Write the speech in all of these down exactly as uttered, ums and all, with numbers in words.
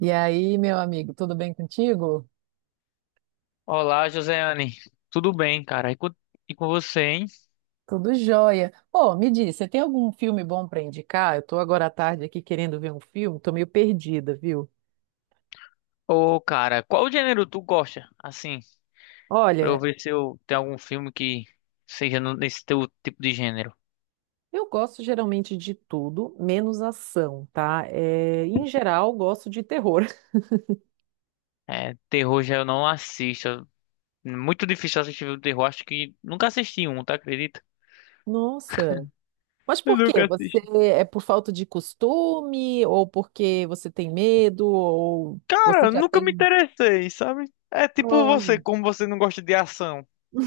E aí, meu amigo, tudo bem contigo? Olá, Joseane. Tudo bem, cara? E com, e com você, hein? Tudo jóia. Ô, me diz, você tem algum filme bom para indicar? Eu tô agora à tarde aqui querendo ver um filme, tô meio perdida, viu? Ô, cara, qual gênero tu gosta? Assim, pra eu Olha, ver se eu tenho algum filme que seja no- nesse teu tipo de gênero. eu gosto geralmente de tudo, menos ação, tá? É, em geral, gosto de terror. É, terror já eu não assisto. É muito difícil assistir filme de terror. Acho que nunca assisti um, tá? Acredita? Nossa, mas Eu por quê? nunca Você assisti. é por falta de costume, ou porque você tem medo, ou você Cara, já nunca me tem. interessei, sabe? É tipo você, Olha. como você não gosta de ação.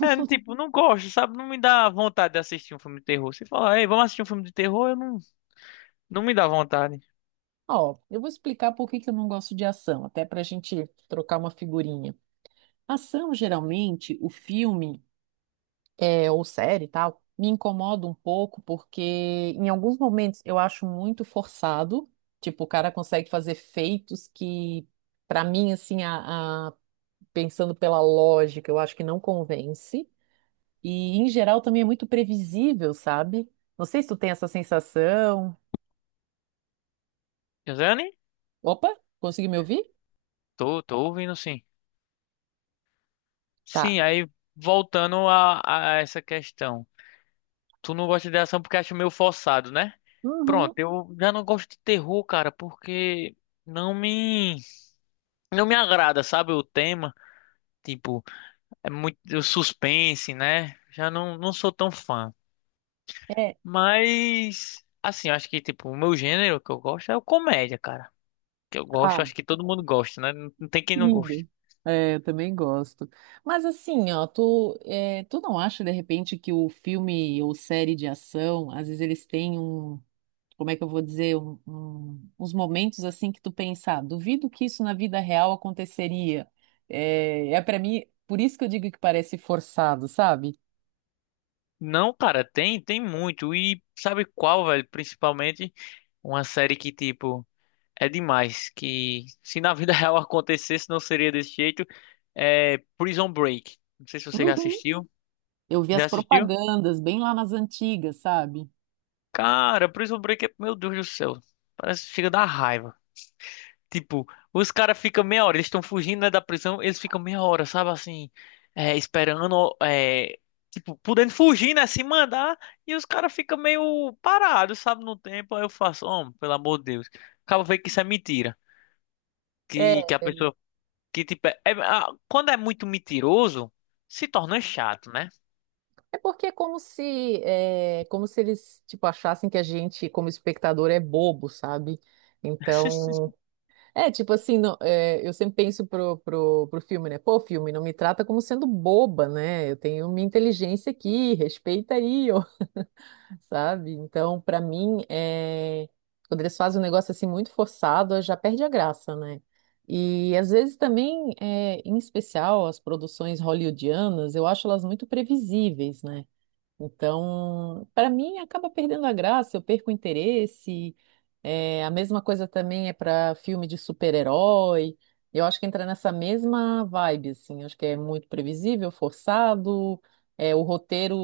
É, tipo, não gosto, sabe? Não me dá vontade de assistir um filme de terror. Se falar, ei, vamos assistir um filme de terror, eu não, não me dá vontade. Ó, eu vou explicar por que que eu não gosto de ação, até para a gente trocar uma figurinha. Ação, geralmente, o filme é, ou série e tal, me incomoda um pouco porque em alguns momentos eu acho muito forçado. Tipo, o cara consegue fazer feitos que, pra mim, assim, a, a- pensando pela lógica, eu acho que não convence. E, em geral, também é muito previsível, sabe? Não sei se tu tem essa sensação. Josiane. Opa, consegui me ouvir? Tô, tô ouvindo sim. Tá. Sim, aí voltando a, a essa questão. Tu não gosta de ação porque acha meio forçado, né? Uhum. Pronto, eu já não gosto de terror, cara, porque não me não me agrada, sabe, o tema, tipo, é muito o suspense, né? Já não não sou tão fã. É. Mas assim, eu acho que tipo, o meu gênero que eu gosto é o comédia, cara. Que eu gosto, Ah, eu acho que todo mundo gosta, né? Não não tem quem não goste. idem. É, eu também gosto. Mas assim, ó, tu, é, tu não acha de repente que o filme ou série de ação, às vezes eles têm um, como é que eu vou dizer, um- um- uns momentos assim que tu pensa, "Ah, duvido que isso na vida real aconteceria." É, é para mim, por isso que eu digo que parece forçado, sabe? Não, cara, tem, tem muito. E sabe qual, velho, principalmente uma série que, tipo, é demais. Que se na vida real acontecesse, não seria desse jeito. É Prison Break. Não sei se você já Uhum. assistiu. Eu vi Já as assistiu? propagandas bem lá nas antigas, sabe? Cara, Prison Break é. Meu Deus do céu. Parece que chega da raiva. Tipo, os caras ficam meia hora. Eles estão fugindo, né, da prisão. Eles ficam meia hora, sabe assim? É, esperando. É, tipo, podendo fugir, né? Se mandar. E os caras ficam meio parados, sabe? No tempo. Aí eu faço, homem, pelo amor de Deus. Acaba vendo que isso é mentira que, que a É. pessoa. Que tipo, é- é- ah, quando é muito mentiroso, se torna chato, né? É porque é como se, é, como se eles, tipo, achassem que a gente, como espectador, é bobo, sabe? Então, é, tipo assim, não- é, eu sempre penso pro, pro, pro filme, né? Pô, filme, não me trata como sendo boba, né? Eu tenho minha inteligência aqui, respeita aí, ó, sabe? Então, pra mim, é, quando eles fazem um negócio assim muito forçado, já perde a graça, né? E às vezes também, é, em especial, as produções hollywoodianas, eu acho elas muito previsíveis, né? Então, para mim, acaba perdendo a graça, eu perco o interesse. É, a mesma coisa também é para filme de super-herói. Eu acho que entra nessa mesma vibe, assim. Acho que é muito previsível, forçado. É, o roteiro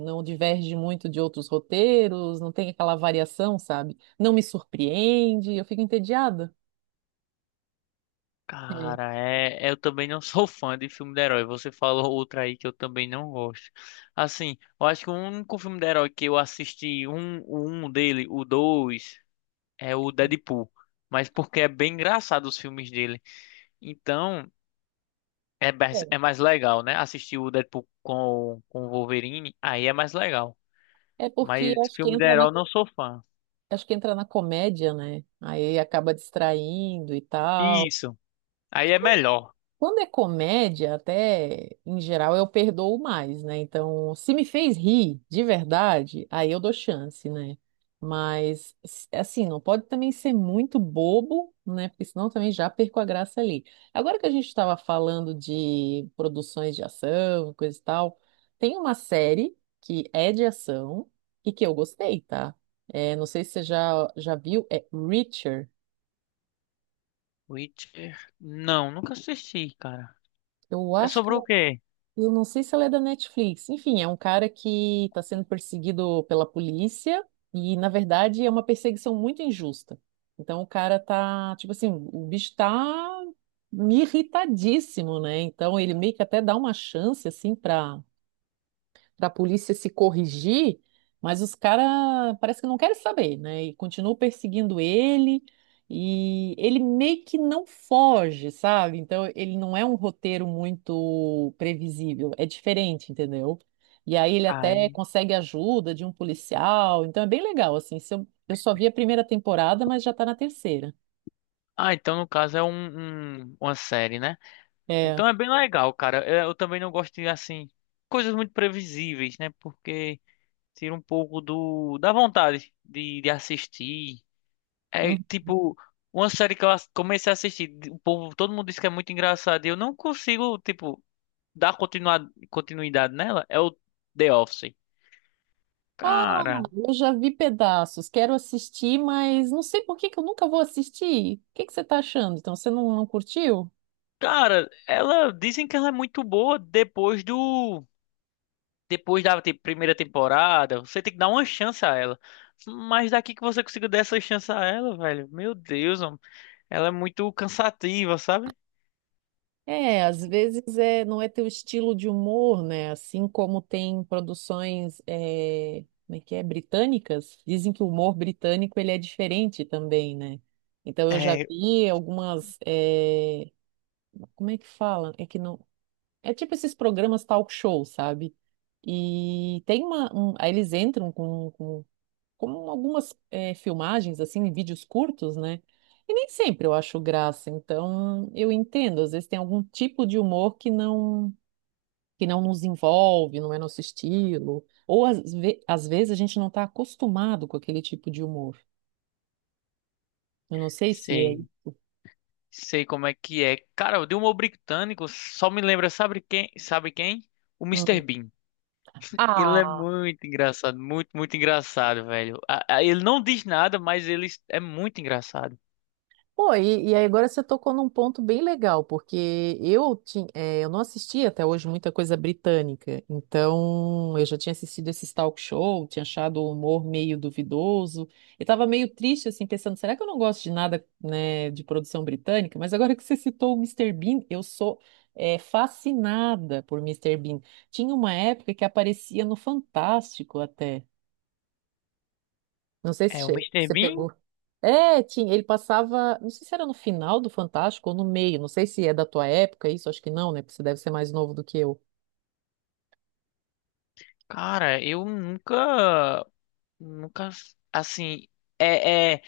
não diverge muito de outros roteiros, não tem aquela variação, sabe? Não me surpreende, eu fico entediada. É. Cara, é, é, eu também não sou fã de filme de herói. Você falou outra aí que eu também não gosto. Assim, eu acho que o único filme de herói que eu assisti, um, o um dele, o dois, é o Deadpool. Mas porque é bem engraçado os filmes dele. Então, é mais, é mais legal, né? Assistir o Deadpool com, com o Wolverine, aí é mais legal. É porque Mas acho que filme de entra na, herói eu não sou fã. acho que entra na comédia, né? Aí acaba distraindo e tal. Isso, aí é melhor. Quando é comédia, até em geral eu perdoo mais, né? Então, se me fez rir de verdade, aí eu dou chance, né? Mas s- assim, não pode também ser muito bobo, né? Porque senão também já perco a graça ali. Agora que a gente estava falando de produções de ação, coisa e tal, tem uma série que é de ação e que eu gostei, tá? É, não sei se você já, já viu, é Reacher. Witcher? Não, nunca assisti, cara. Eu É acho que é. sobre o quê? Eu não sei se ela é da Netflix. Enfim, é um cara que está sendo perseguido pela polícia e, na verdade, é uma perseguição muito injusta. Então, o cara tá, tipo assim, o bicho tá irritadíssimo, né? Então, ele meio que até dá uma chance, assim, para para a polícia se corrigir, mas os caras parece que não querem saber, né? E continuam perseguindo ele, e ele meio que não foge, sabe? Então ele não é um roteiro muito previsível, é diferente, entendeu? E aí ele até Ai. consegue ajuda de um policial, então é bem legal, assim. Se eu, eu só vi a primeira temporada, mas já tá na terceira. Ah, então no caso é um, um- uma série, né? É. Então é bem legal, cara. Eu, eu também não gosto de, assim, coisas muito previsíveis, né? Porque tira um pouco do, da vontade de, de assistir. É Hum. tipo, uma série que eu ass- comecei a assistir, o povo, todo mundo diz que é muito engraçado e eu não consigo, tipo, dar continua- continuidade nela. É o The Office. Cara. Eu já vi pedaços, quero assistir, mas não sei por que que eu nunca vou assistir. O que que você está achando? Então, você não, não curtiu? Cara, ela dizem que ela é muito boa depois do depois da te- primeira temporada. Você tem que dar uma chance a ela. Mas daqui que você consiga dar essa chance a ela, velho. Meu Deus, homem. Ela é muito cansativa, sabe? É, às vezes é, não é teu estilo de humor, né? Assim como tem produções, é, como é que é, britânicas, dizem que o humor britânico ele é diferente também, né? Então eu já É, vi algumas, é, como é que fala? É que não, é tipo esses programas talk show, sabe? E tem uma, um- aí eles entram com, com como algumas eh, filmagens, assim, vídeos curtos, né? E nem sempre eu acho graça, então eu entendo, às vezes tem algum tipo de humor que não que não nos envolve, não é nosso estilo, ou às, ve- às vezes a gente não está acostumado com aquele tipo de humor. Eu não sei se é. sei, sei como é que é. Cara, o Dilma Britânico só me lembra, sabe quem? Sabe quem? O Mister Hum. Bean. Ele é Ah! muito engraçado, muito, muito engraçado, velho. A- a- Ele não diz nada, mas ele é muito engraçado. Pô, e, e aí agora você tocou num ponto bem legal, porque eu, tinha, eu não assisti até hoje muita coisa britânica, então eu já tinha assistido esse talk show, tinha achado o humor meio duvidoso, e tava meio triste, assim, pensando, será que eu não gosto de nada, né, de produção britânica? Mas agora que você citou o mister Bean, eu sou, é, fascinada por Mister Bean. Tinha uma época que aparecia no Fantástico até. Não sei se É, o che- Mister você Bean. pegou. É, tinha, ele passava, não sei se era no final do Fantástico ou no meio, não sei se é da tua época isso, acho que não, né? Porque você deve ser mais novo do que eu. Cara, eu nunca, nunca, assim, é, é,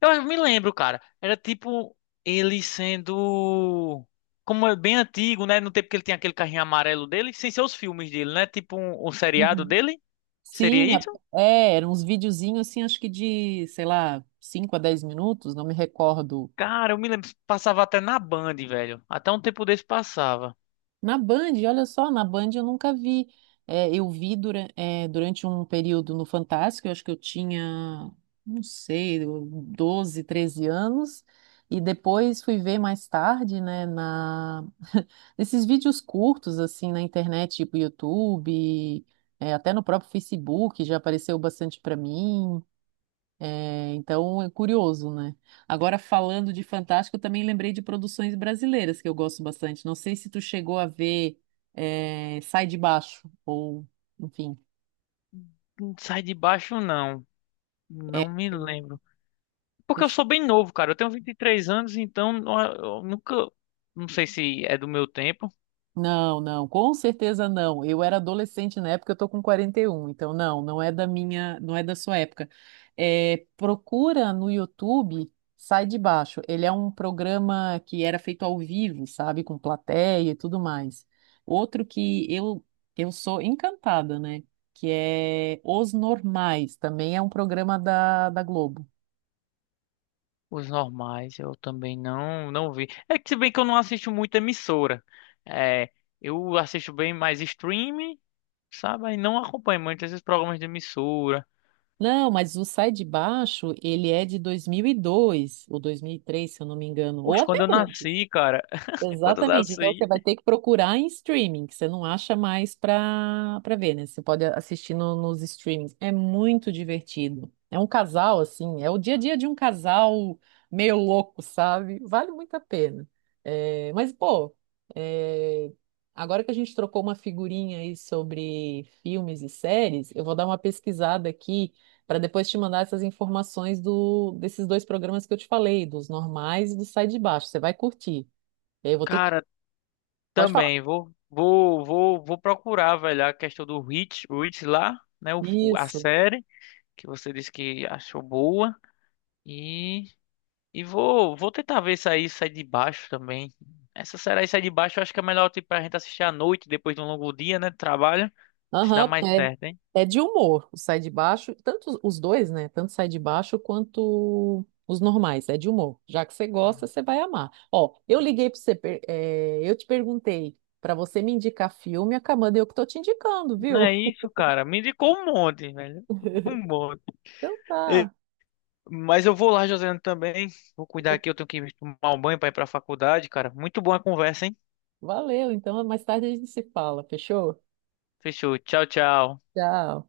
eu me lembro, cara, era tipo ele sendo, como é bem antigo, né, no tempo que ele tinha aquele carrinho amarelo dele, sem ser os filmes dele, né, tipo um, um seriado Uhum. dele, seria Sim, a- isso? é, eram uns videozinhos assim, acho que de, sei lá, cinco a dez minutos, não me recordo. Cara, eu me lembro, passava até na Band, velho, até um tempo desse passava, Na Band, olha só, na Band eu nunca vi. É, eu vi dura- é, durante um período no Fantástico, eu acho que eu tinha, não sei, doze, treze anos, e depois fui ver mais tarde, né, na... nesses vídeos curtos, assim, na internet, tipo YouTube, é, até no próprio Facebook já apareceu bastante para mim. É, então é curioso, né? Agora, falando de fantástico, eu também lembrei de produções brasileiras que eu gosto bastante. Não sei se tu chegou a ver é, Sai de Baixo, ou enfim. não sai de baixo não, não É, me lembro, porque eu eu sou bem novo, cara, eu tenho vinte e três anos, então eu eu nunca, não sei se é do meu tempo. não, não, com certeza não. Eu era adolescente na época, eu tô com quarenta e um, então não, não é da minha, não é da sua época. É, procura no YouTube, sai de baixo. Ele é um programa que era feito ao vivo, sabe, com plateia e tudo mais. Outro que eu eu sou encantada, né? Que é Os Normais, também é um programa da, da Globo. Os normais, eu também não não vi. É que se bem que eu não assisto muita emissora. É, eu assisto bem mais stream, sabe? E não acompanho muito esses programas de emissora. Não, mas o Sai de Baixo, ele é de dois mil e dois ou dois mil e três, se eu não me engano, ou Poxa, até quando eu antes. nasci, cara, quando eu Exatamente. Então você nasci, vai ter que procurar em streaming, que você não acha mais para para ver, né? Você pode assistir no- nos streamings. É muito divertido. É um casal, assim, é o dia a dia de um casal meio louco, sabe? Vale muito a pena. É, mas, pô, é, agora que a gente trocou uma figurinha aí sobre filmes e séries, eu vou dar uma pesquisada aqui para depois te mandar essas informações do, desses dois programas que eu te falei, dos normais e do Sai de Baixo. Você vai curtir. E aí eu vou ter que. cara, Pode falar. também vou vou vou vou procurar, velho, a questão do Rich, Rich lá, né, o, o- a Isso. série que você disse que achou boa e E vou, vou tentar ver isso aí, sai de baixo também. Essa série aí sai de baixo, eu acho que é melhor tipo, pra gente assistir à noite, depois de um longo dia, né? De trabalho. Se dá Aham, porque mais é, certo, hein? é de humor. O Sai de Baixo, tanto os dois, né? Tanto Sai de Baixo quanto os normais. É de humor. Já que você gosta, você vai amar. Ó, eu liguei pra você, per- é, eu te perguntei pra você me indicar filme, acabando eu que tô te indicando, Não viu? é isso, cara. Me indicou um monte, velho. Um monte. Então E- tá. mas eu vou lá, Josiane, também. Vou cuidar Eu- aqui, eu tenho que tomar um banho pra ir pra faculdade, cara. Muito boa a conversa, hein? valeu. Então mais tarde a gente se fala. Fechou? Fechou. Tchau, tchau. Tchau.